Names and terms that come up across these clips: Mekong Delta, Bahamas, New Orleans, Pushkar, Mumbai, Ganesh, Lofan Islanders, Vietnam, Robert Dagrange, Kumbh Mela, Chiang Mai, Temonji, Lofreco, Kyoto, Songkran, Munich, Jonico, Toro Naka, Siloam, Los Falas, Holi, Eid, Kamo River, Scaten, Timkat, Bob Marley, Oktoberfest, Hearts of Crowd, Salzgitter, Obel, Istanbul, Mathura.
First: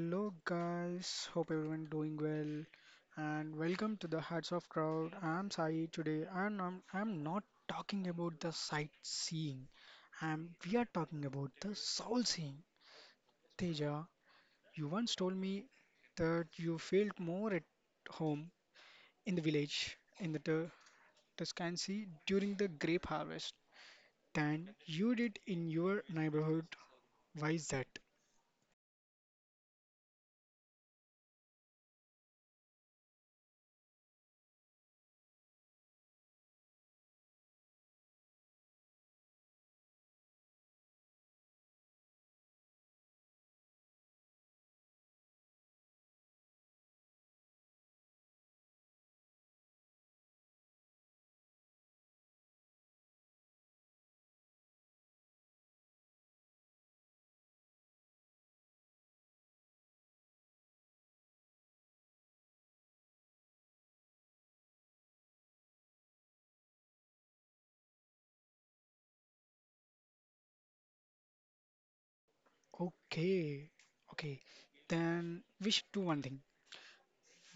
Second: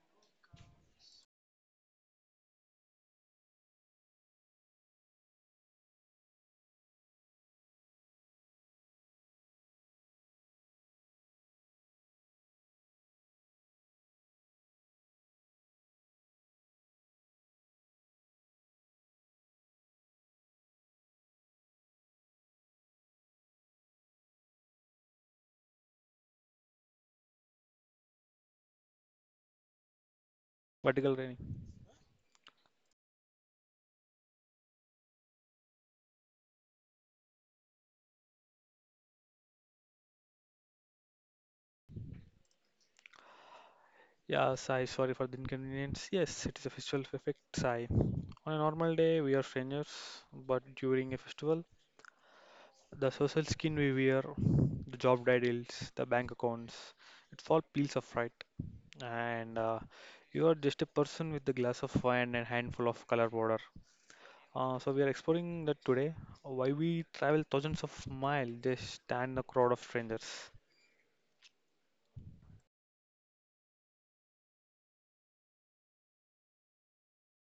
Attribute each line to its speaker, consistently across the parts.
Speaker 1: Hello guys, hope everyone doing well and welcome to the Hearts of Crowd. I'm Sai today and I'm not talking about the sightseeing. I'm We are talking about the soul seeing. Teja, you once told me that you felt more at home in the village in the Tuscancy during the grape harvest than you did in your neighborhood. Why is that?
Speaker 2: Vertical raining. Yeah, Sai, sorry for the inconvenience. Yes, it is a festival effect, Sai. On a normal day, we are strangers, but during a festival, the social skin we wear, the job titles, the bank accounts, it's all peels of fright. And You are just a person with a glass of wine and handful of color powder. So we are exploring that today. Why we travel thousands of miles just stand a crowd of strangers.
Speaker 1: Okay. Okay. Then we should do one thing.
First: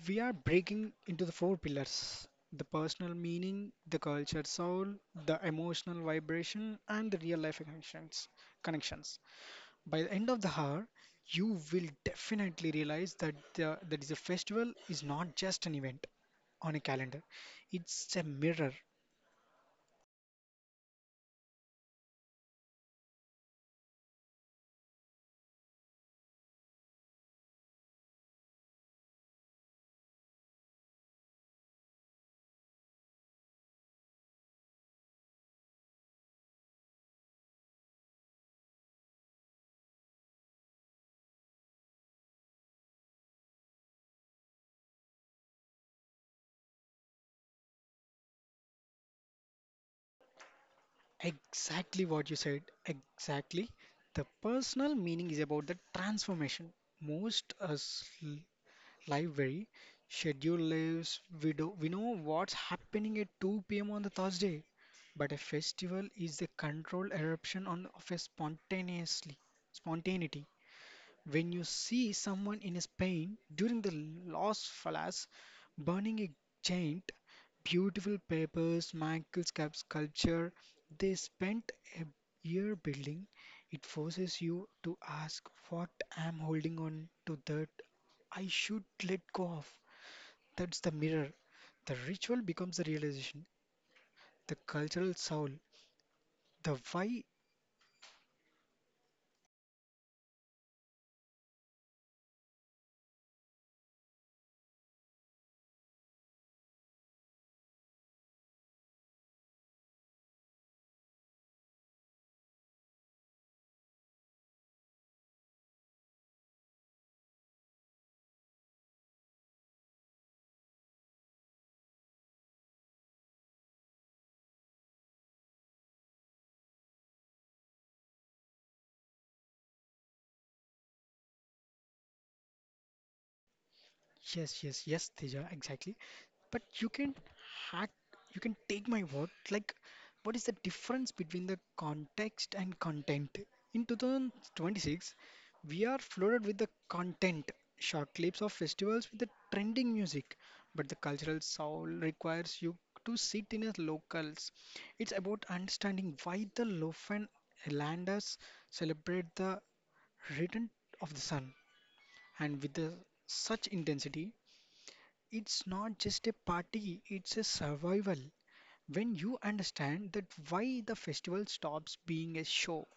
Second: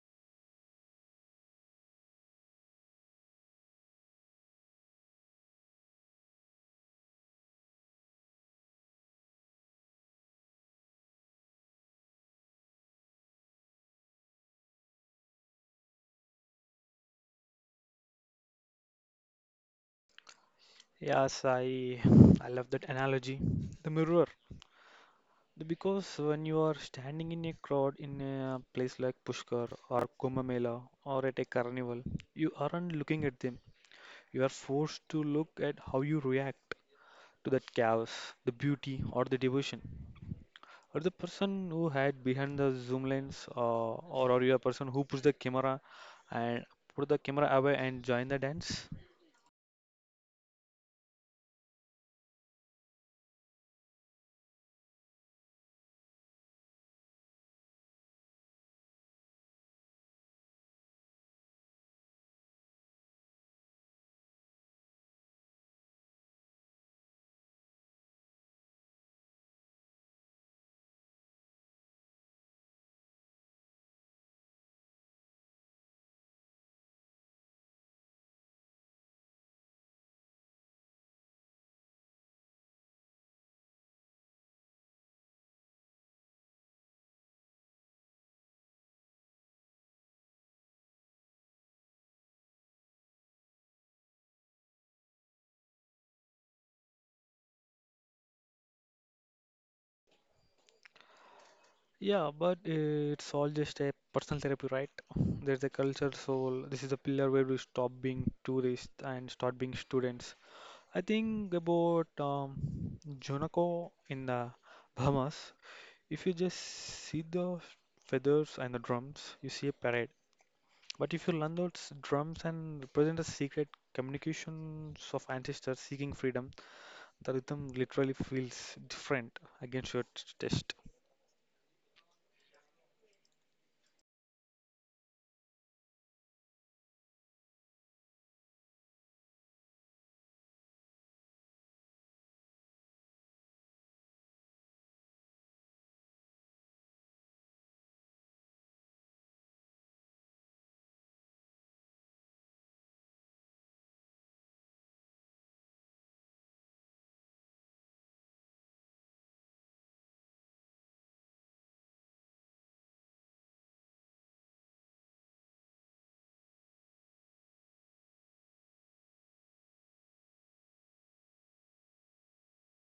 Speaker 1: We are breaking into the four pillars, the personal meaning, the cultured soul, the emotional vibration, and the real life connections. By the end of the hour, you will definitely realize that the, that is a festival is not just an event on a calendar, it's a mirror.
Speaker 2: Yes, I I love that analogy. The mirror. Because when you are standing in a crowd in a place like Pushkar or Kumbh Mela or at a carnival, you aren't looking at them. You are forced to look at how you react to that chaos, the beauty or the devotion, or the person who had behind the zoom lens, or you are a person who pushed the camera and put the camera away and join the dance.
Speaker 1: Exactly what you said, exactly. The personal meaning is about the transformation. Most us library schedule lives. We know what's happening at 2 p.m. on the Thursday, but a festival is the controlled eruption on of a spontaneously spontaneity. When you see someone in Spain during the Los Falas burning a giant, beautiful papers, Michael's cap sculpture they spent a year building, it forces you to ask what I'm holding on to that I should let go of. That's the mirror. The ritual becomes the realization, the cultural soul, the why.
Speaker 2: Yeah, but it's all just a personal therapy, right? There's a culture, so this is a pillar where we stop being tourists and start being students. I think about Jonico in the Bahamas. If you just see the feathers and the drums, you see a parade. But if you learn those drums and represent the secret communications of ancestors seeking freedom, the rhythm literally feels different against your test.
Speaker 1: Yes, yes, yes, Teja, exactly. But you can hack, you can take my word. Like, what is the difference between the context and content? In 2026, we are flooded with the content, short clips of festivals with the trending music. But the cultural soul requires you to sit in as locals. It's about understanding why the Lofan Islanders celebrate the return of the sun and with the, such intensity it's not just a party, it's a survival. When you understand that why the festival stops being a show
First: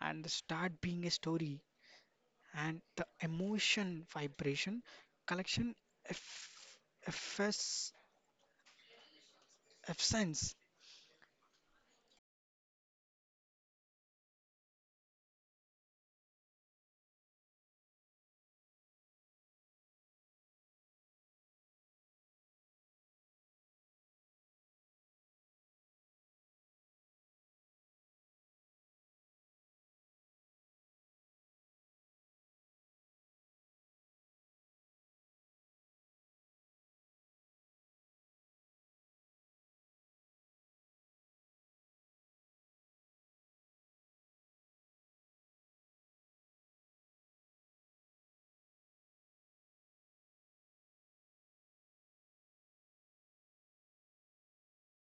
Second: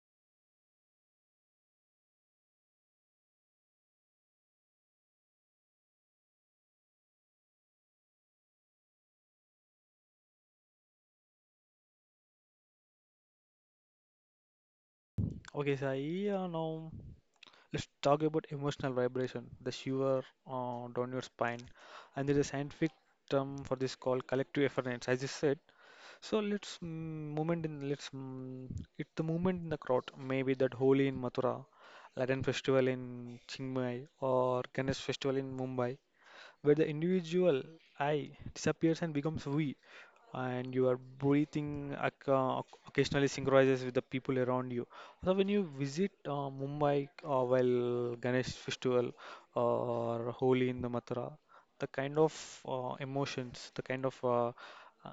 Speaker 1: and start being a story and the emotion vibration collection eff- effes- essence.
Speaker 2: Okay, Sai, now. Let's talk about emotional vibration, the shiver down your spine. And there is a scientific term for this called collective efference, as you said. So let's mm, movement in let's mm, It's the movement in the crowd. Maybe that Holi in Mathura, Latin festival in Chiang Mai, or Ganesh festival in Mumbai where the individual I disappears and becomes we, and your breathing occasionally synchronizes with the people around you. So when you visit Mumbai while Ganesh festival or Holi in the Mathura, the kind of emotions, uh,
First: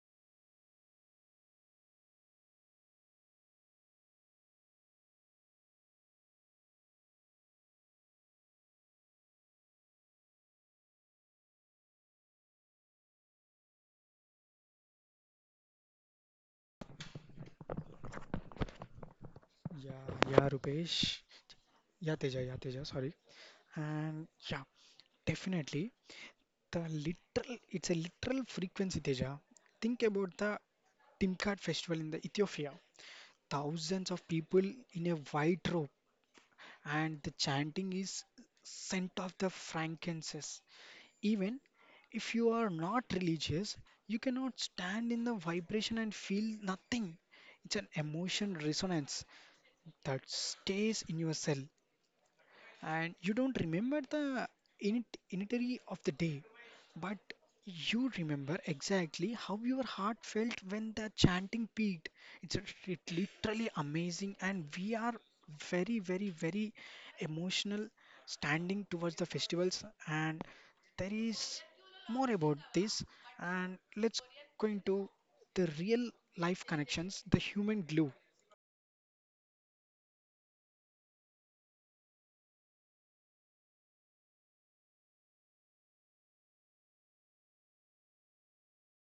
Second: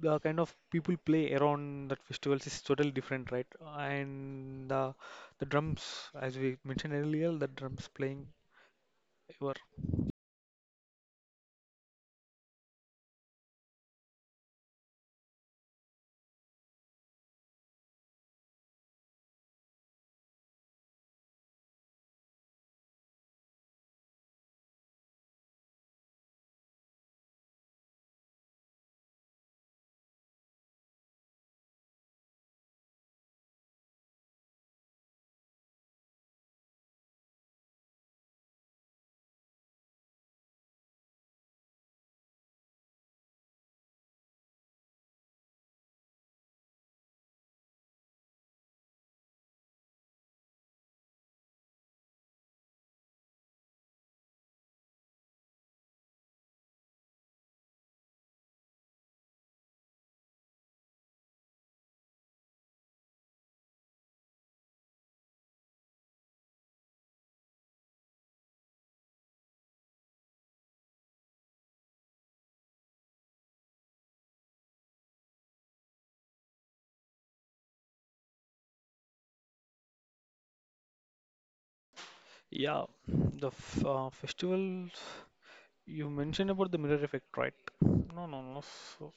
Speaker 2: the kind of people play around that festivals is totally different, right? And the drums, as we mentioned earlier, the drums playing were.
Speaker 1: Yeah, yeah, Rupesh. Yeah, Teja, sorry. And yeah, definitely the literal it's a literal frequency, Teja. Think about the Timkat festival in the Ethiopia. Thousands of people in a white robe and the chanting is scent of the frankincense. Even if you are not religious, you cannot stand in the vibration and feel nothing. It's an emotion resonance that stays in your cell and you don't remember the initiatory of the day, but you remember exactly how your heart felt when the chanting peaked. It literally amazing, and we are very, very, very emotional standing towards the festivals. And there is more about this, and let's go into the real life connections, the human glue.
Speaker 2: Yeah, the f festival you mentioned about the mirror effect, right? No, no, no. So,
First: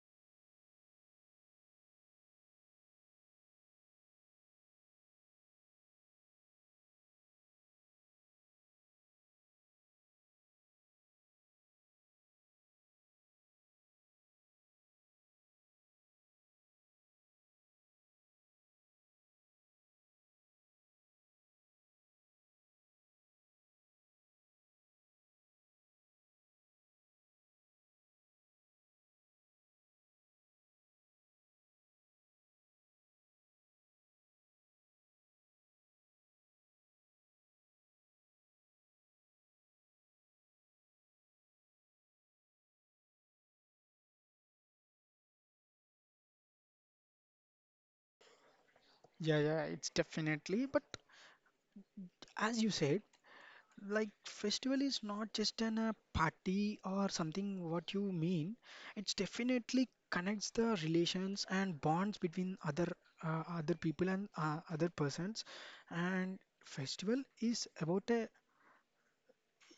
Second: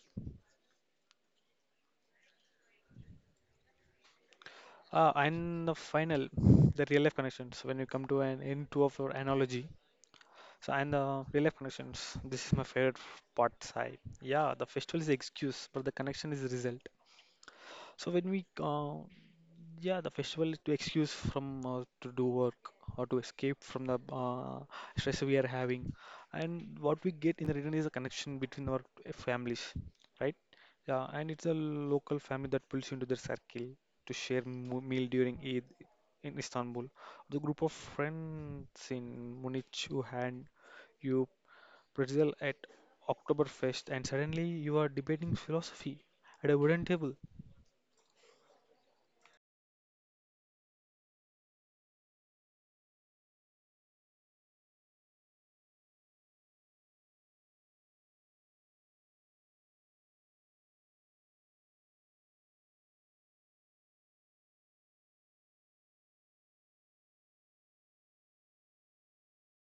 Speaker 2: uh, and the final, the real life connections. When you come to an end two of your analogy, so and the real life connections. This is my favorite part, Sai. Yeah, the festival is the excuse, but the connection is the result. So when we Yeah, the festival is to excuse from to do work or to escape from the stress we are having. And what we get in the return is a connection between our families, right? Yeah, and it's a local family that pulls you into their circle to share meal during Eid in Istanbul. The group of friends in Munich who hand you pretzel at Oktoberfest, and suddenly you are debating philosophy at a wooden table.
Speaker 1: Yeah, yeah, it's definitely. But as you said, like festival is not just an a party or something what you mean. It's definitely connects the relations and bonds between other other people and other persons. And festival is about a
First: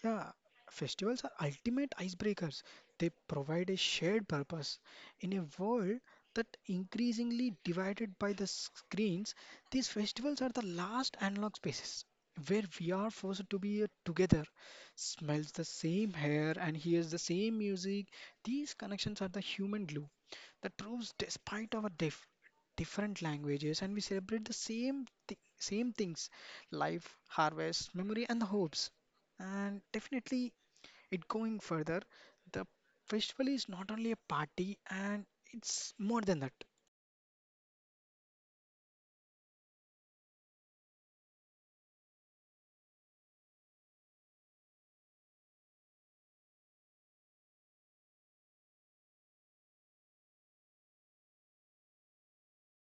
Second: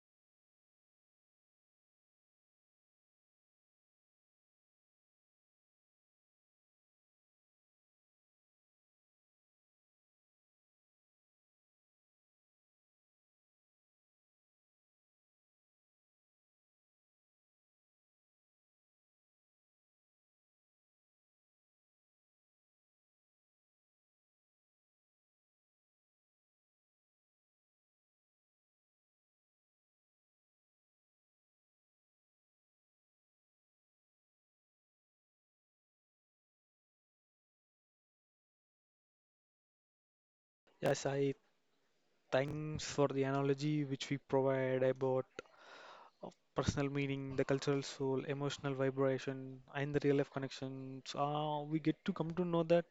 Speaker 1: yeah, festivals are ultimate icebreakers. They provide a shared purpose. In a world that increasingly divided by the screens, these festivals are the last analog spaces where we are forced to be together, smells the same hair and hears the same music. These connections are the human glue that proves despite our different languages and we celebrate the same things, life, harvest, memory and the hopes. And definitely, it going further, the festival is not only a party, and it's more than that.
Speaker 2: Yes, I Thanks for the analogy which we provide about uh, personal meaning, the cultural soul, emotional vibration, and the real life connections. We get to come to know that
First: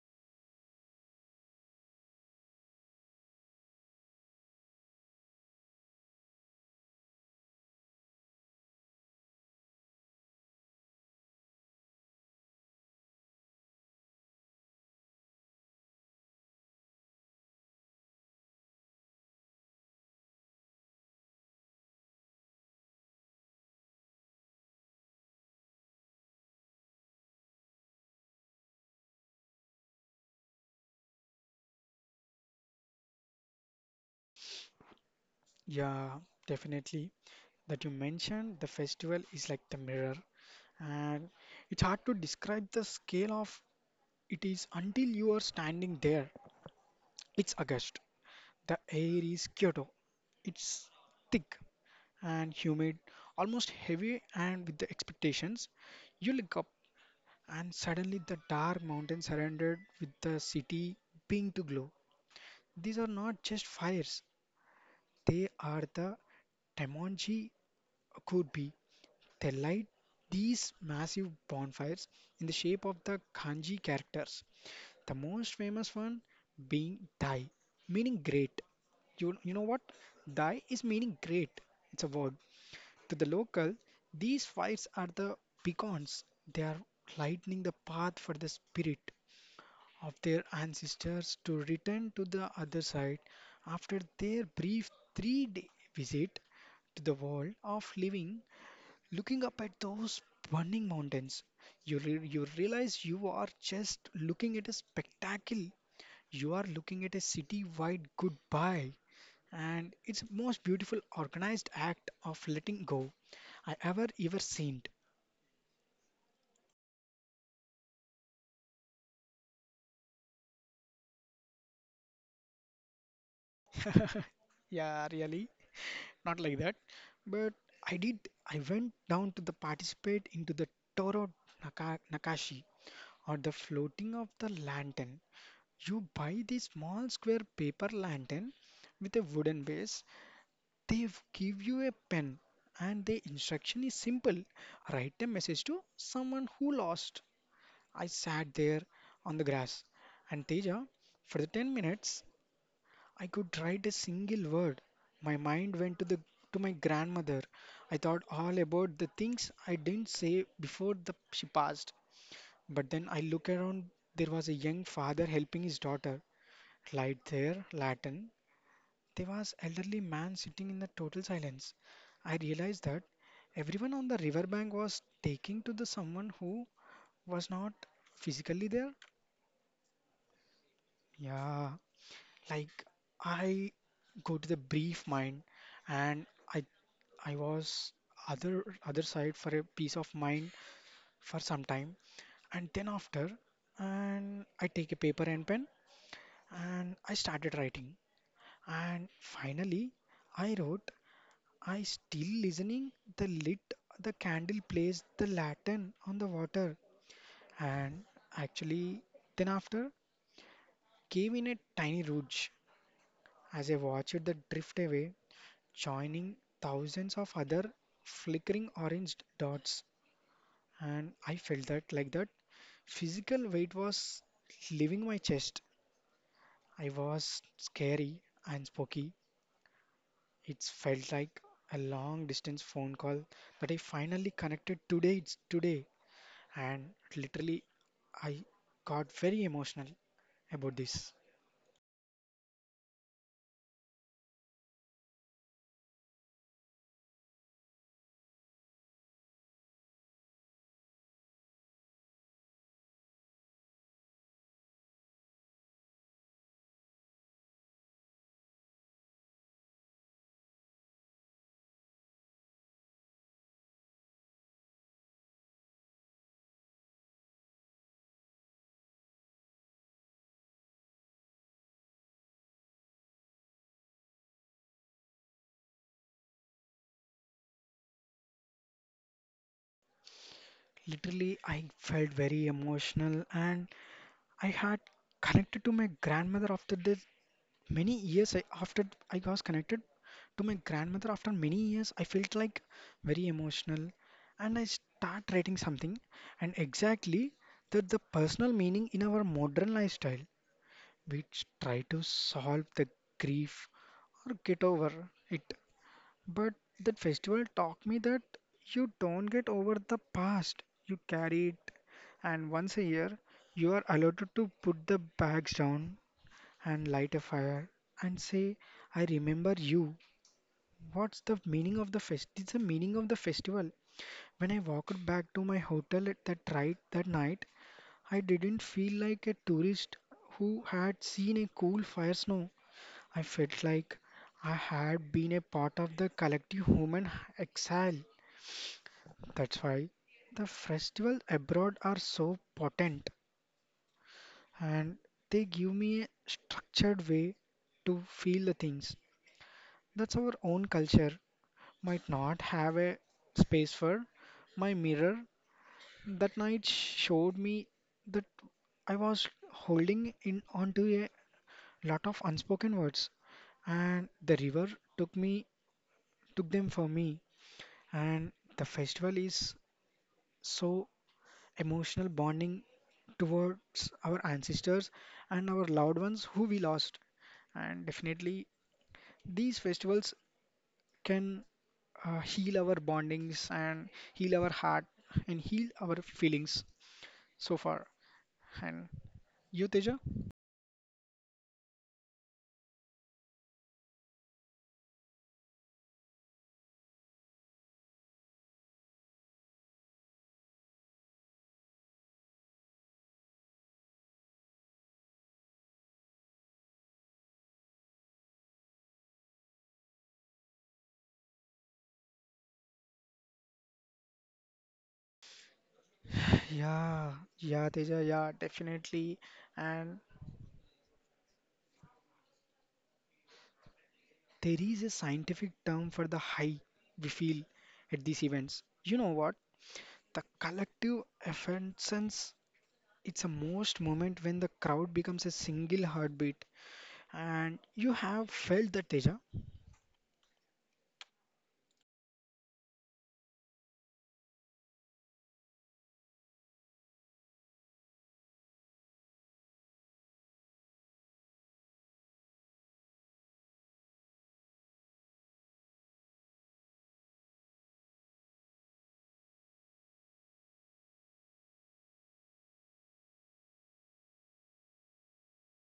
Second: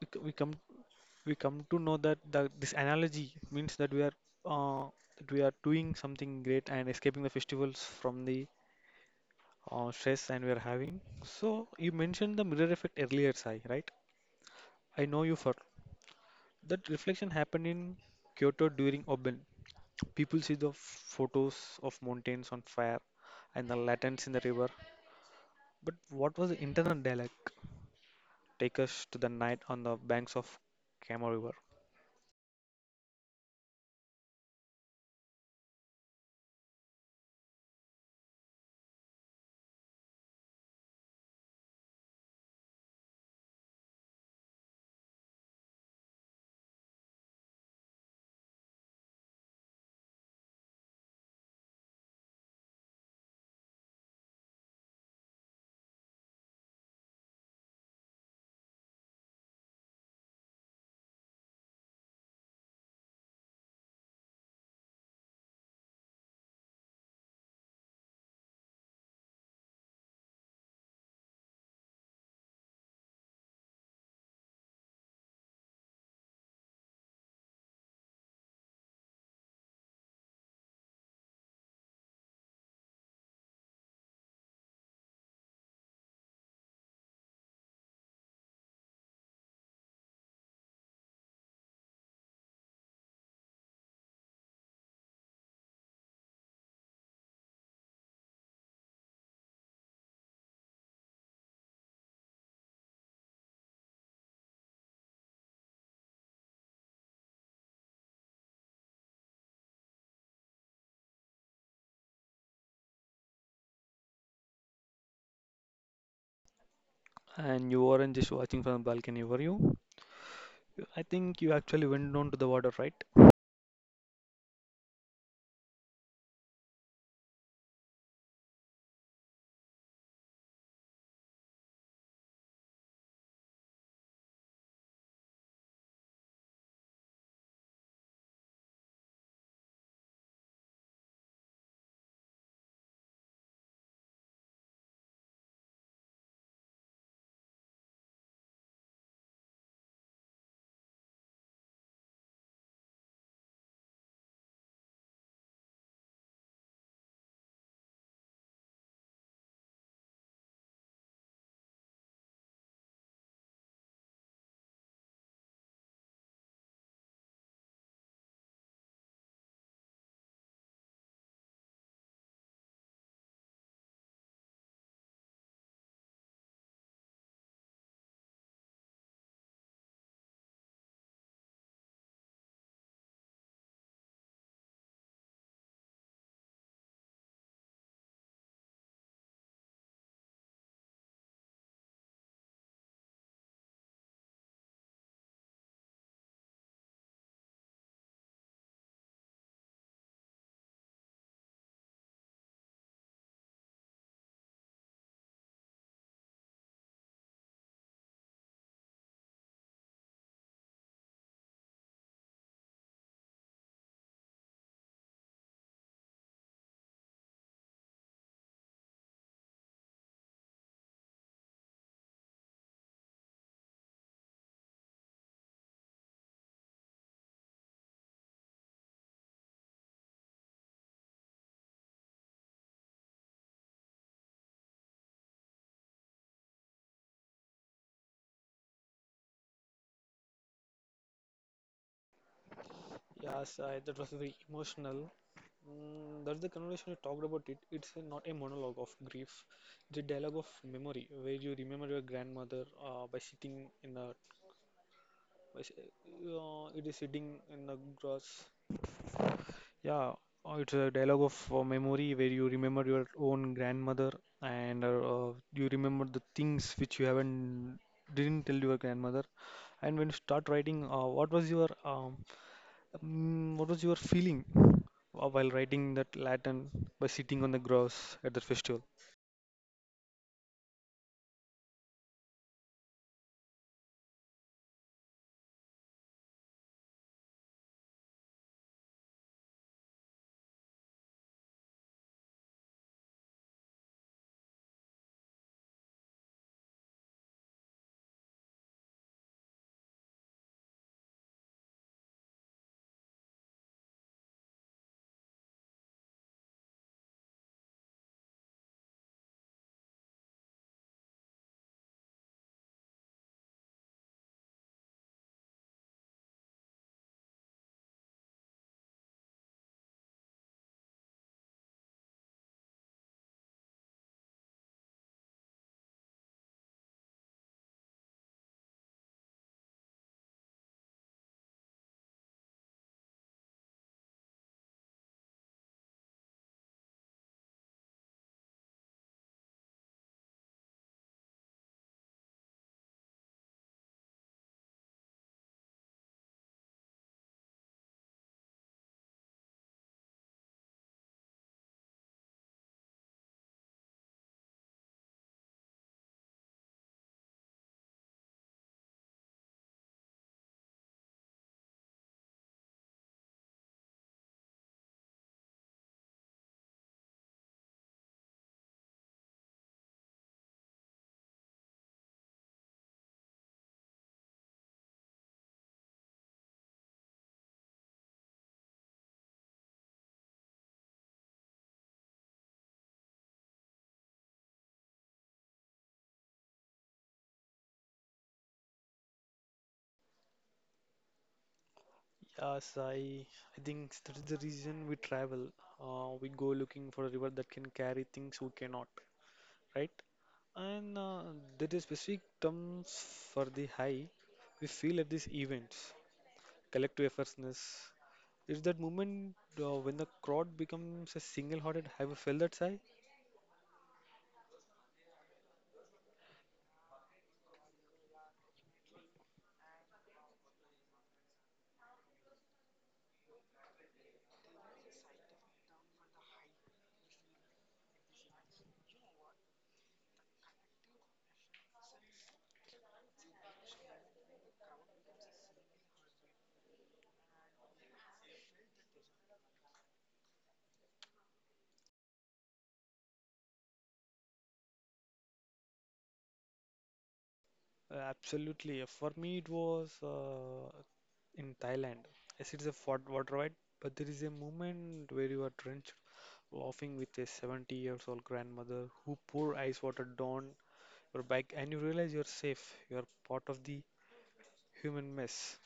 Speaker 2: we, c- we come to know that this analogy means uh, that we are doing something great and escaping the festivals from the stress and we are having. So you mentioned the mirror effect earlier, Sai, right? I know you for. That reflection happened in Kyoto during Obel. People see the photos of mountains on fire and the lanterns in the river. But what was the internal dialogue? Take us to the night on the banks of Kamo River.
Speaker 1: Yeah, definitely. That you mentioned, the festival is like the mirror, and it's hard to describe the scale of it is until you are standing there. It's August. The air is Kyoto. It's thick and humid, almost heavy, and with the expectations. You look up and suddenly the dark mountain surrendered with the city being to glow. These are not just fires, they are the Temonji could be. They light these massive bonfires in the shape of the kanji characters, the most famous one being Dai, meaning great. You know what? Dai is meaning great. It's a verb. To the local, these fires are the beacons. They are lightening the path for the spirit of their ancestors to return to the other side after their brief 3 day visit to the world of living. Looking up at those burning mountains, you realize you are just looking at a spectacle. You are looking at a city wide goodbye. And it's the most beautiful organized act of letting go I ever ever seen.
Speaker 2: And you weren't just watching from the balcony, were you? I think you actually went down to the water, right?
Speaker 1: yeah, really. Not like that. But I did. I went down to the participate into the Toro Nakashi or the floating of the lantern. You buy the small square paper lantern with a wooden base. They give you a pen, and the instruction is simple: write a message to someone who lost. I sat there on the grass, and Teja, for the 10 minutes, I could write a single word. My mind went to the to my grandmother. I thought all about the things I didn't say before she passed. But then I look around. There was a young father helping his daughter. Light there, Latin. There was elderly man sitting in the total silence. I realized that everyone on the riverbank was taking to the someone who was not physically there. Yeah, like I go to the brief mind and I I was other side for a peace of mind for some time and then after and I take a paper and pen and I started writing and finally I wrote I still listening the candle plays the lantern on the water and actually then after came in a tiny rouge as I watched the drift away joining thousands of other flickering orange dots. And I felt that like that physical weight was leaving my chest. I was scary and spooky. It felt like a long distance phone call that I finally connected today. It's today. And literally, I got very emotional about this.
Speaker 2: That was very emotional. That's the conversation you talked about it. It's a, not a monologue of grief, it's a dialogue of memory where you remember your grandmother by sitting in a It is sitting in the grass. Yeah, it's a dialogue of memory where you remember your own grandmother and you remember the things which you haven't didn't tell your grandmother. And when you start writing, what was your what was your feeling while writing that Latin by sitting on the grass at the festival?
Speaker 1: Literally, I felt very emotional and I had connected to my grandmother after this Many years I, after I was connected to my grandmother, after many years, I felt like very emotional and I start writing something and exactly that the personal meaning in our modern lifestyle, which try to solve the grief or get over it. But that festival taught me that you don't get over the past, you carry it, and once a year you are allowed to put the bags down and light a fire and say, I remember you. What's the meaning of the fest? It's the meaning of the festival. When I walked back to my hotel at that night, I didn't feel like a tourist who had seen a cool fire snow. I felt like I had been a part of the collective human exile. That's why the festivals abroad are so potent and they give me a structured way to feel the things that's our own culture might not have a space for. My mirror that night showed me that I was holding in onto a lot of unspoken words, and the river took me took them for me. And the festival is so emotional bonding towards our ancestors and our loved ones who we lost. And definitely, these festivals can heal our bondings and heal our heart and heal our feelings so far. And you, Teja?
Speaker 2: Yes, I I think that is the reason we travel. We go looking for a river that can carry things we cannot, right? And there is specific terms for the high we feel at these events. Collective effortness. It's that moment when the crowd becomes a single-hearted. Have you felt that, Sai?
Speaker 1: Yeah, yeah, Teja, yeah, definitely. And there is a scientific term for the high we feel at these events. You know what? The collective effervescence. It's a most moment when the crowd becomes a single heartbeat. And you have felt that, Teja?
Speaker 2: Absolutely. For me, it was in Thailand. Yes, it is a fort water ride, but there is a moment where you are drenched, laughing with a 70 years old grandmother who pour ice water down your back, and you realize you're safe. You're part of the human mess.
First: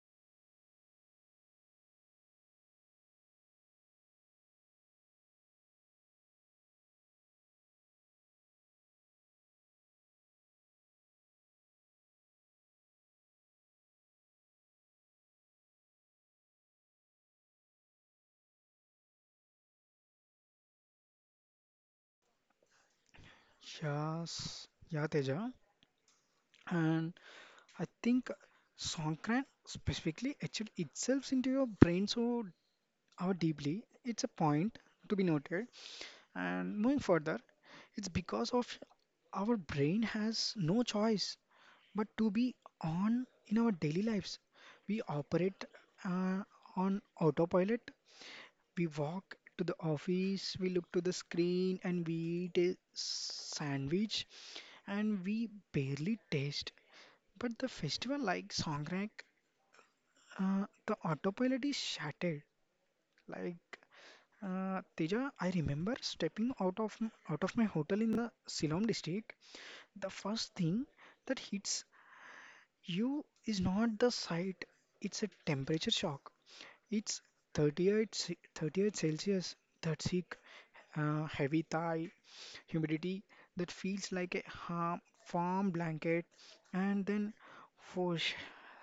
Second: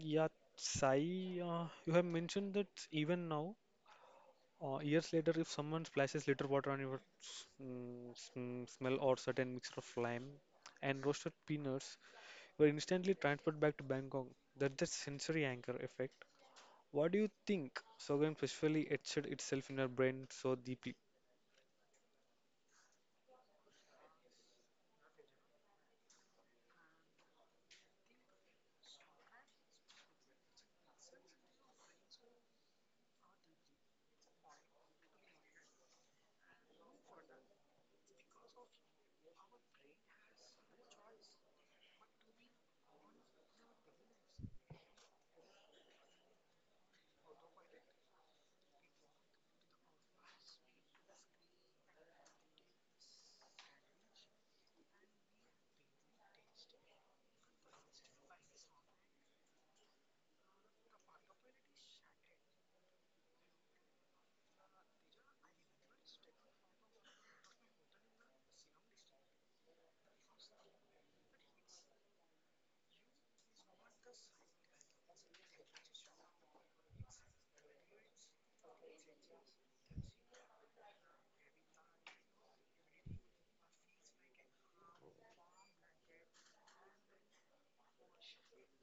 Speaker 2: Yeah, Sai, you have mentioned that even now, years later, if someone splashes little water on your smell or certain mixture of lime and roasted peanuts, you are instantly transferred back to Bangkok. That's the sensory anchor effect. What do you think sorghum specifically etched itself in your brain so deeply?
Speaker 1: Yes, yeah, Teja. And I think Songkran specifically etched itself into your brain so how deeply. It's a point to be noted. And moving further, it's because of our brain has no choice but to be on in our daily lives. We operate uh, on autopilot. We walk to the office, we look to the screen, and we eat a sandwich, and we barely taste. But the festival like Songkran, uh, the autopilot is shattered. Like Teja, I remember stepping out of out of my hotel in the Siloam district. The first thing that hits you is not the sight; it's a temperature shock. It's 38 Celsius. That sick, heavy Thai humidity that feels like a warm blanket, and then whoosh,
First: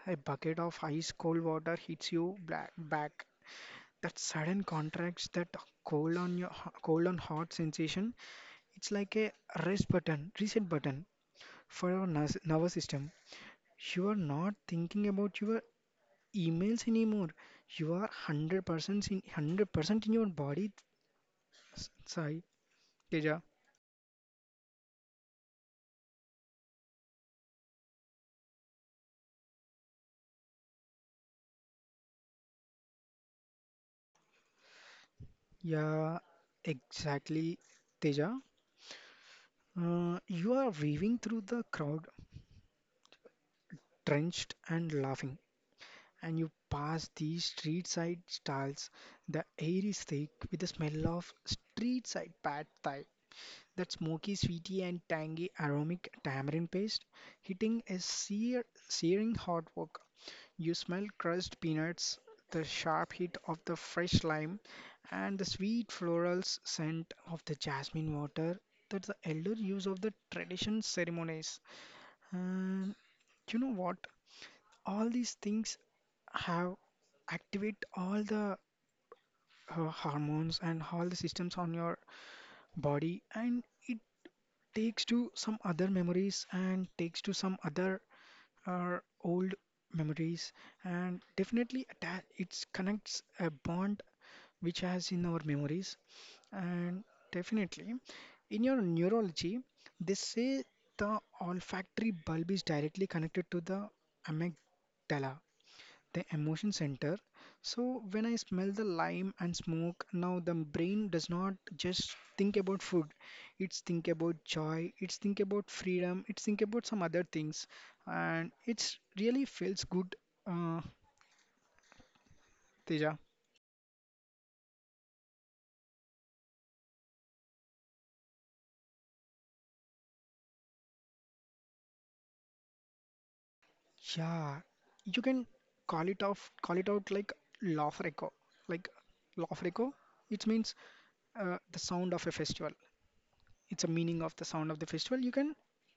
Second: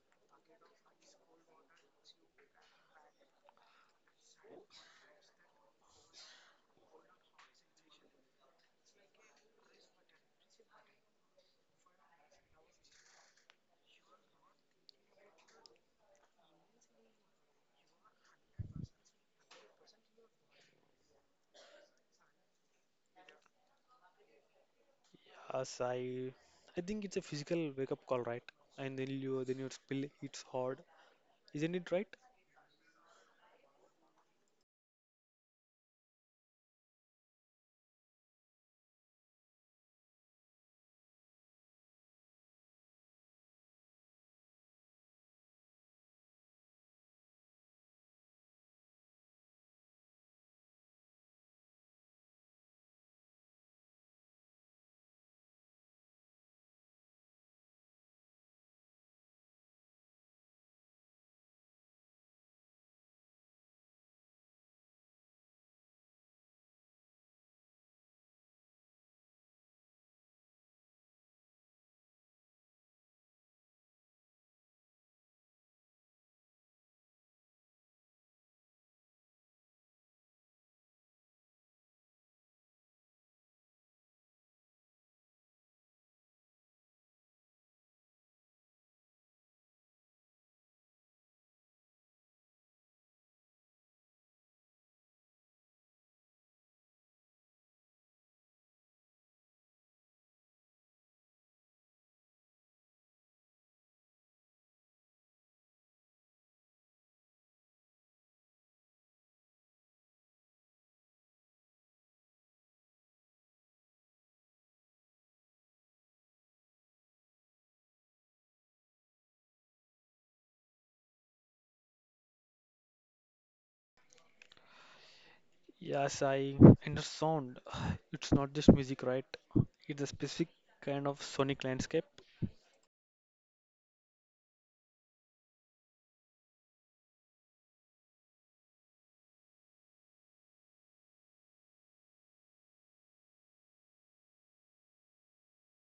Speaker 1: a bucket of ice cold water hits you black back. That sudden contracts that cold on your cold on hot sensation it's like a rest button reset button for your nervous system. You are not thinking about your emails anymore, you are 100% in your body. S- sai teja
Speaker 2: Sai, I think it's a physical wake-up call, right? And then you then your spill hits hard, isn't it right?
Speaker 1: Yeah, exactly, Teja. Uh, you are weaving through the crowd drenched and laughing and you pass the street side stalls. The air is thick with the smell of street side pad thai, that smoky, sweety, and tangy aromatic tamarind paste hitting a searing hot wok. You smell crushed peanuts, the sharp heat of the fresh lime, and the sweet floral scent of the jasmine water that the elder use of the tradition ceremonies. And you know what? All these things have activate all the hormones and all the systems on your body, and it takes to some other memories and takes to some other uh, old memories, and definitely attach it connects a bond which has in our memories. And definitely, in your neurology, they say the olfactory bulb is directly connected to the amygdala, the emotion center. So when I smell the lime and smoke, now the brain does not just think about food. It's think about joy. It's think about freedom. It's think about some other things, and it's really feels good, uh, Teja.
Speaker 2: Yes, I And the sound. It's not just music, right? It's a specific kind of sonic landscape.
Speaker 1: Yeah, you can call it off, call it out like Lofreco, like Lofreco. It means the sound of a festival. It's a meaning of the sound of the festival. You can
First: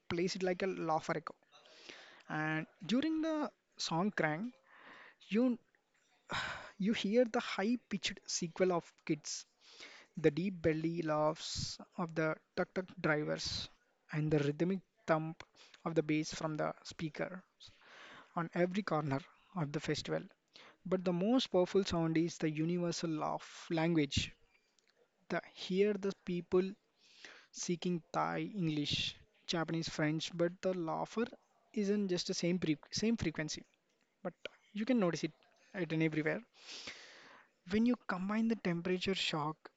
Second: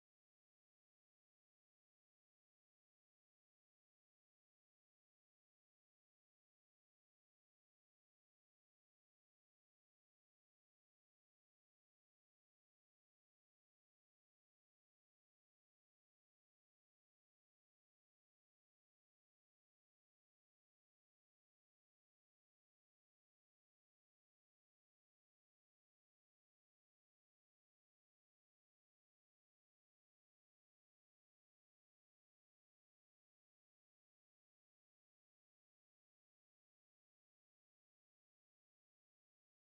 Speaker 1: place it like a Lofreco. And during the song Krang, you you hear the high-pitched sequel of kids, the deep belly laughs of the tuk-tuk drivers, and the rhythmic thump of the bass from the speaker on every corner of the festival. But the most powerful sound is the universal laugh language. The here the people seeking Thai, English, Japanese, French, but the laugher isn't just the same frequency, but you can notice it in everywhere. When you combine the temperature shock,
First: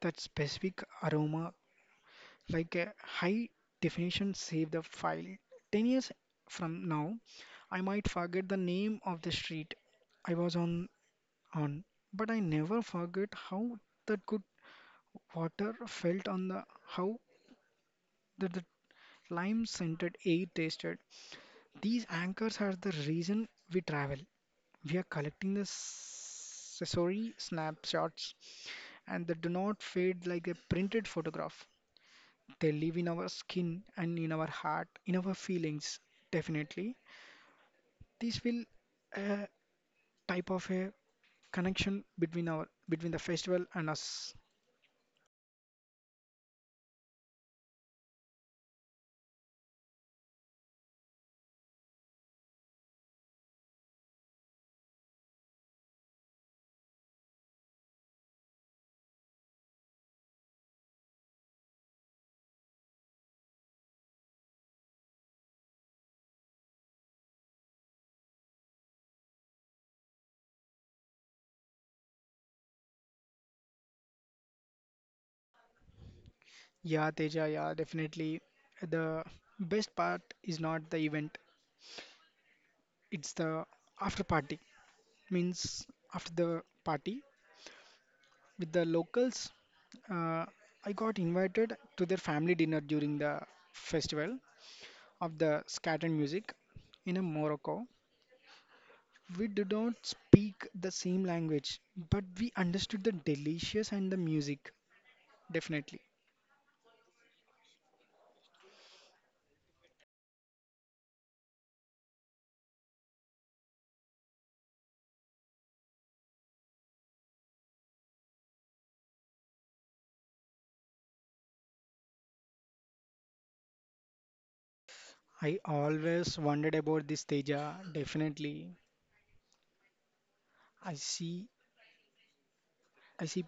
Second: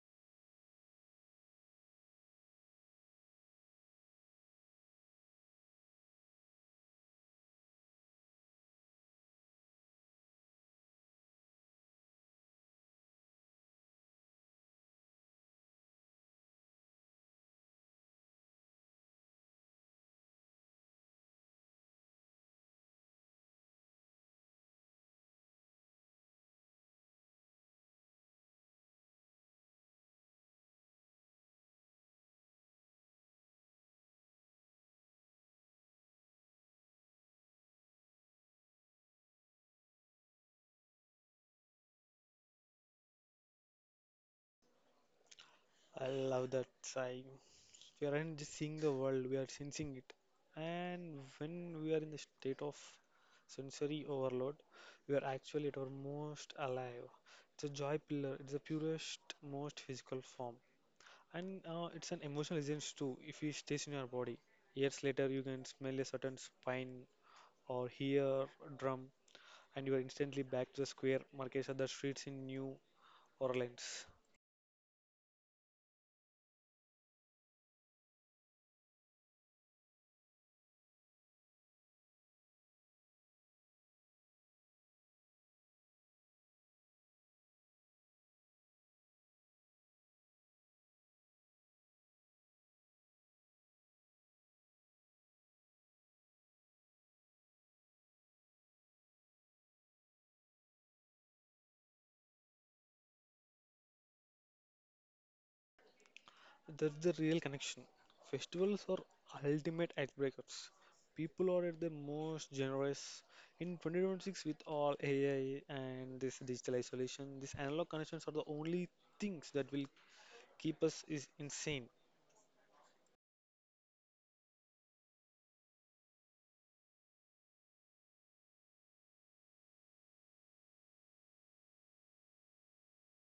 Speaker 1: that specific aroma, like a high definition save the file. 10 years from now, I might forget the name of the street I was on, but I never forget how that good water felt on the how that the lime scented air tasted. These anchors are the reason we travel. We are collecting the accessory snapshots, and they do not fade like a printed photograph. They live in our skin and in our heart, in our feelings, definitely. This will a type of a connection between our between the festival and us.
Speaker 2: I love that sighing. We aren't just seeing the world, we are sensing it. And when we are in the state of sensory overload, we are actually at our most alive. It's a joy pillar, it's the purest, most physical form. And it's an emotional essence too, if it stays in your body. Years later, you can smell a certain spine or hear a drum and you are instantly back to the square markets and the streets in New Orleans.
Speaker 1: Yeah, Teja, yeah, definitely. The best part is not the event, it's the after party. Means after the party, with the locals. Uh, I got invited to their family dinner during the festival of the Scaten music in a Morocco. We did not speak the same language, but we understood the delicious and the music, definitely.
Speaker 2: That's the real connection. Festivals are ultimate icebreakers. People are at their most generous in 2026 with all AI and this digital isolation. These analog connections are the only things that will keep us is insane.
Speaker 1: I always wondered about this, Teja, definitely. I see I see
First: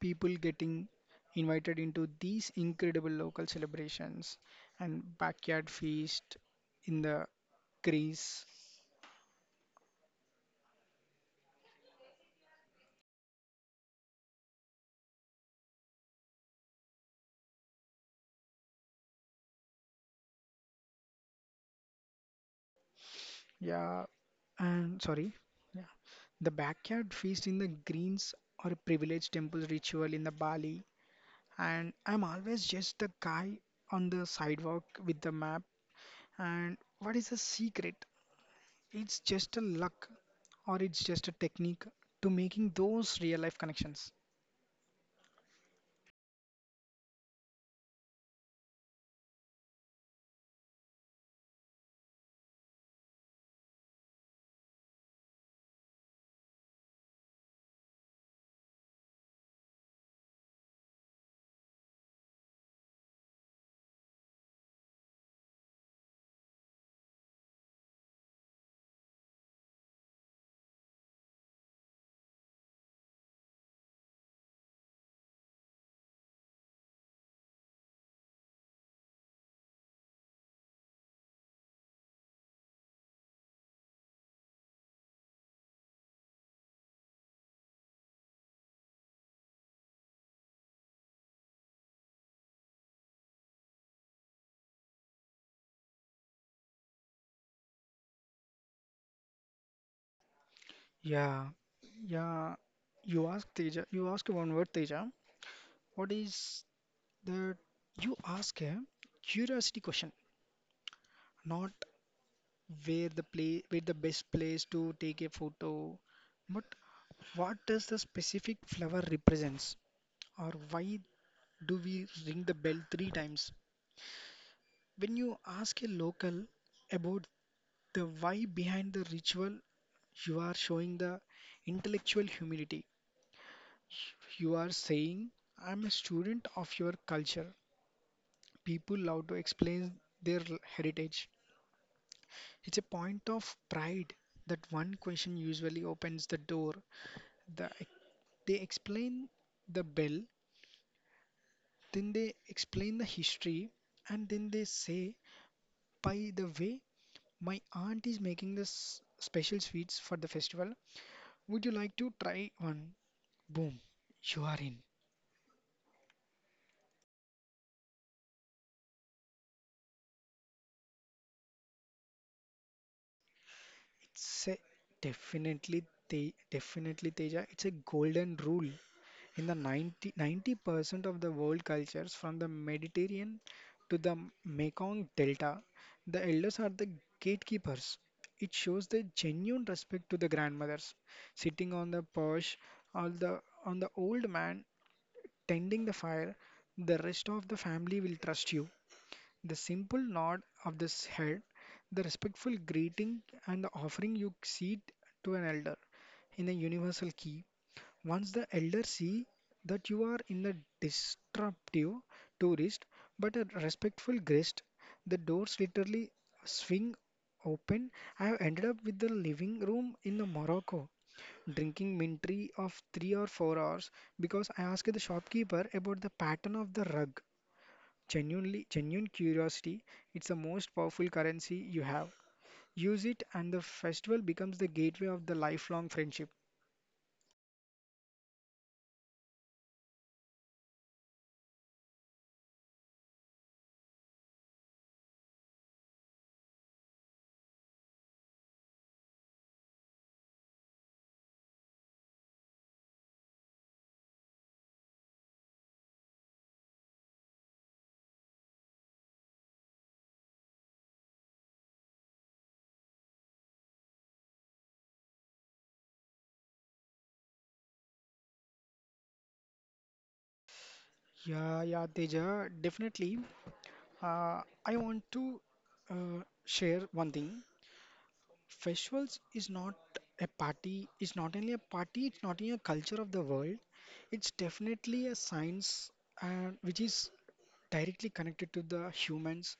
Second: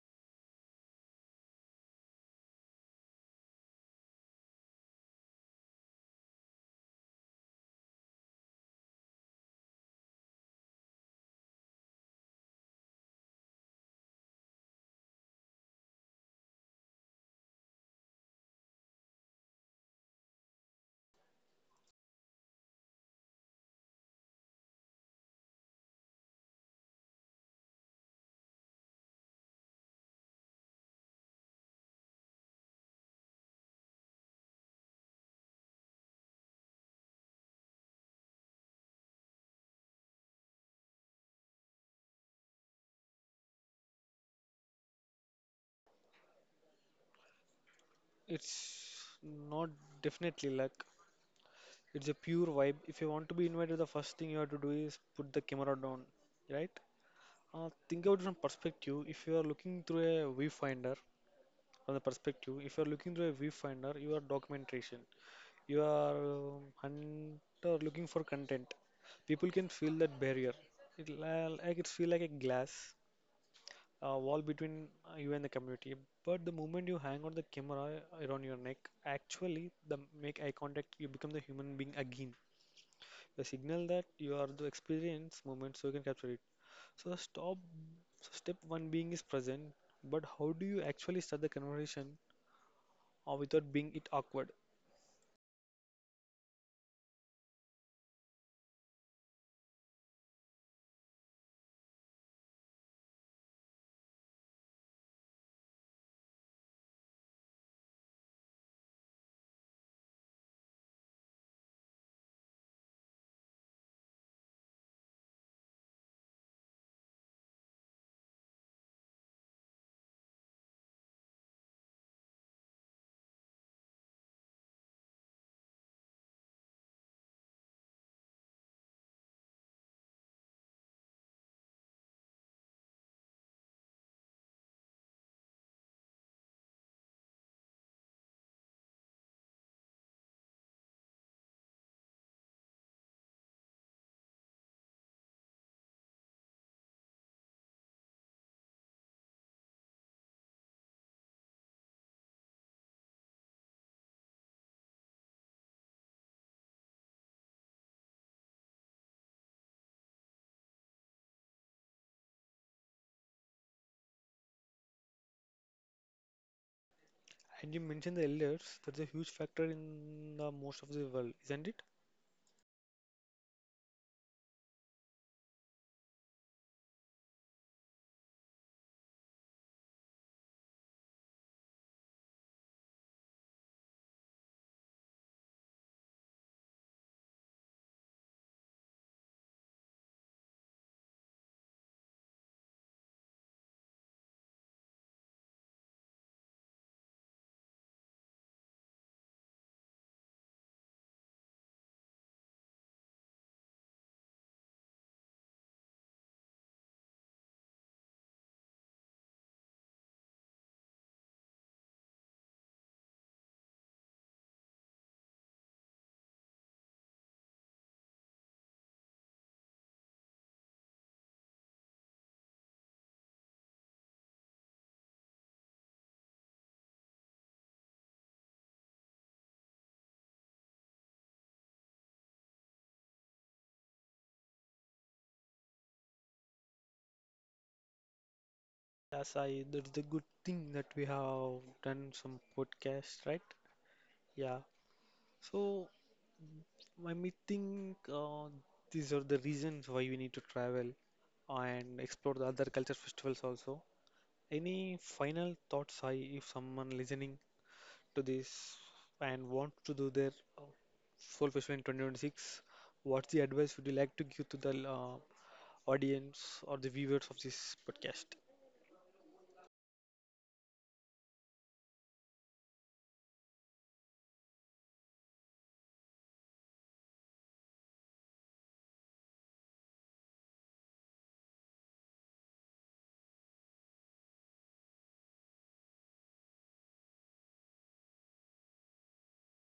Speaker 1: people getting invited into these incredible local celebrations and backyard feast in the Greece. Yeah, and sorry, the backyard feast in the greens or a privileged temple ritual in the Bali. And I'm always just the guy on the sidewalk with the map. And what is the secret? It's just a luck, or it's just a technique to making those real life connections.
Speaker 2: It's not definitely luck. It's a pure vibe. If you want to be invited, the first thing you have to do is put the camera down, right? Think about it from perspective. If you are looking through a viewfinder, From the perspective, if you are looking through a viewfinder, you are documentation. You are hunter looking for content. People can feel that barrier. It like it feel like a glass wall between you and the community. But the moment you hang on the camera around your neck, actually, the make eye contact, you become the human being again. The signal that you are the experience moment, so you can capture it. So stop so step one being is present, but how do you actually start the conversation or without being it awkward?
Speaker 1: Yeah, yeah. You ask, Teja, you ask one word, Teja. What is the you ask a curiosity question, not where the play where the best place to take a photo. But what does the specific flower represents, or why do we ring the bell three times? When you ask a local about the why behind the ritual, you are showing the intellectual humility. You are saying, I'm a student of your culture. People love to explain their heritage. It's a point of pride that one question usually opens the door. the, they explain the bell, then they explain the history, and then they say, by the way, my aunt is making this special sweets for the festival. Would you like to try one? Boom, you are in.
Speaker 2: And you mentioned the elders, that's a huge factor in the most of the world, isn't it?
Speaker 1: It's a, definitely, they definitely, Teja. It's a golden rule. In the ninety percent of the world cultures, from the Mediterranean to the Mekong Delta, the elders are the gatekeepers. It shows the genuine respect to the grandmothers, sitting on the porch, or the on the old man tending the fire. The rest of the family will trust you. The simple nod of this head, the respectful greeting, and the offering you seat to an elder in a universal key once the elders see that you are in a disruptive tourist but a respectful guest, the doors literally swing open. I have ended up with the living room in the Morocco, drinking mint tea of 3 or 4 hours because I asked the shopkeeper about the pattern of the rug. Genuine curiosity. It's the most powerful currency you have. Use it, and the festival becomes the gateway of the lifelong friendship.
Speaker 2: Yes, I That's the good thing that we have done some podcast, right? Yeah. So I may think these are the reasons why we need to travel and explore the other culture festivals also. Any final thoughts, if someone listening to this and want to do their uh, soul festival in 2026, what's the advice would you like to give to the audience or the viewers of this podcast?
Speaker 1: Yeah, yeah, Teja, definitely. I want to share one thing. Festivals is not a party. It's not only a party. It's not only a culture of the world. It's definitely a science, which is directly connected to the humans,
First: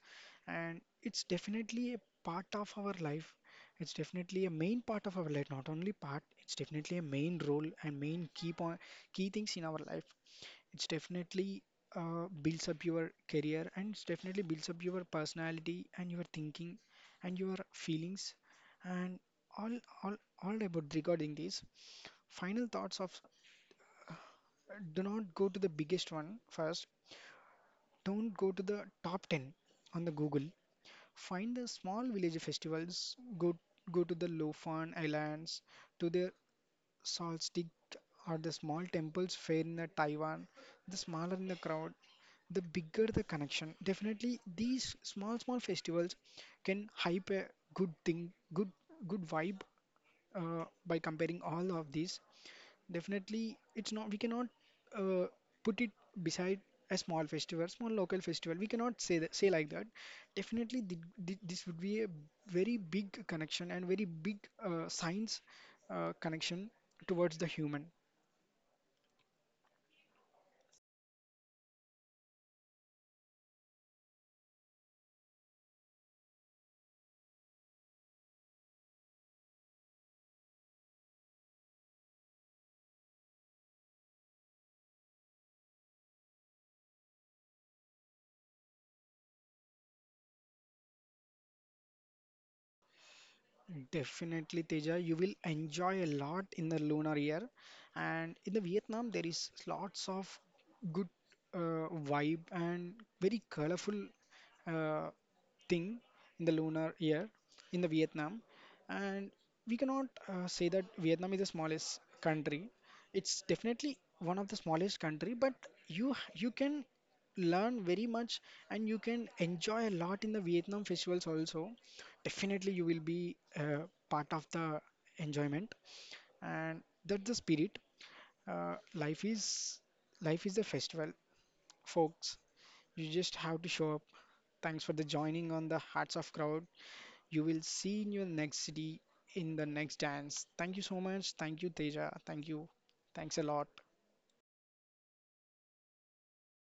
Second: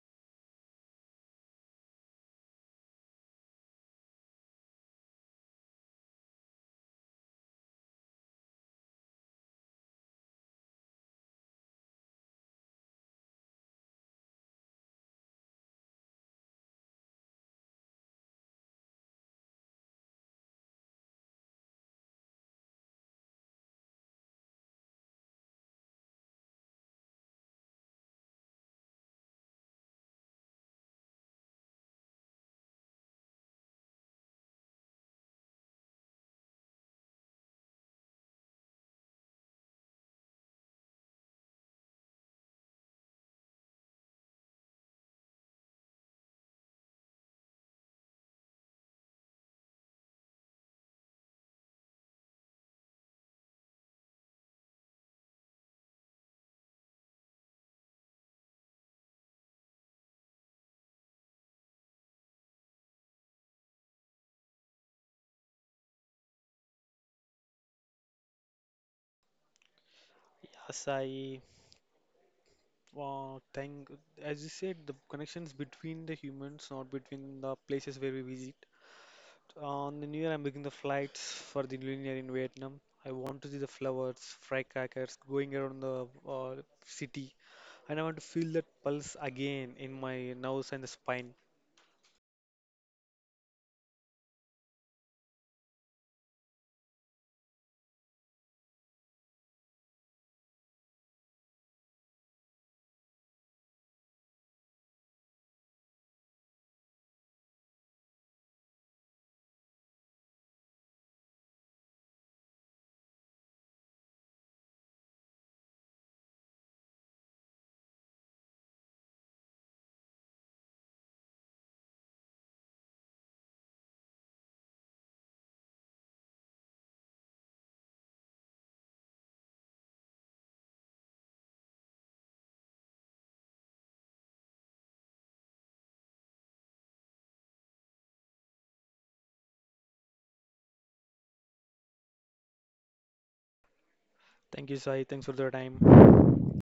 Speaker 1: and it's definitely a part of our life. It's definitely a main part of our life, not only part. It's definitely a main role and main key point, key things in our life. It's definitely builds up your career, and it's definitely builds up your personality and your thinking and your feelings and all all all about regarding these. Final thoughts of do not go to the biggest one first. Don't go to the top 10 on the Google. Find the small village festivals. Go to the Lofan Islands, to the Salt Salzgitter are the small temples fair in the Taiwan. The smaller in the crowd, the bigger the connection. Definitely, these small small festivals can hype a good thing, good good vibe by comparing all of these, definitely it's not we cannot uh, put it beside a small festival, small local festival. We cannot say that, say like that. Definitely, th th this would be a very big connection and very big science connection towards the human.
Speaker 2: Yes, I uh, thank, as you said, the connections between the humans, not between the places where we visit. On the new year, I'm booking the flights for the new year in Vietnam. I want to see the flowers, firecrackers going around the city, and I want to feel that pulse again in my nose and the spine.
Speaker 1: Definitely, Teja, you will enjoy a lot in the lunar year. And in the Vietnam, there is lots of good vibe and very colorful uh, thing in the lunar year in the Vietnam. And we cannot say that Vietnam is the smallest country. It's definitely one of the smallest country, but you can learn very much, and you can enjoy a lot in the Vietnam festivals also. Definitely you will be part of the enjoyment, and that's the spirit. Life is a festival, folks. You just have to show up. Thanks for the joining on the hearts of crowd. You will see in your next city, in the next dance. Thank you so much. Thank you, Teja. Thank you. Thanks a lot.
Speaker 2: Thank you, Sai. Thanks for the time.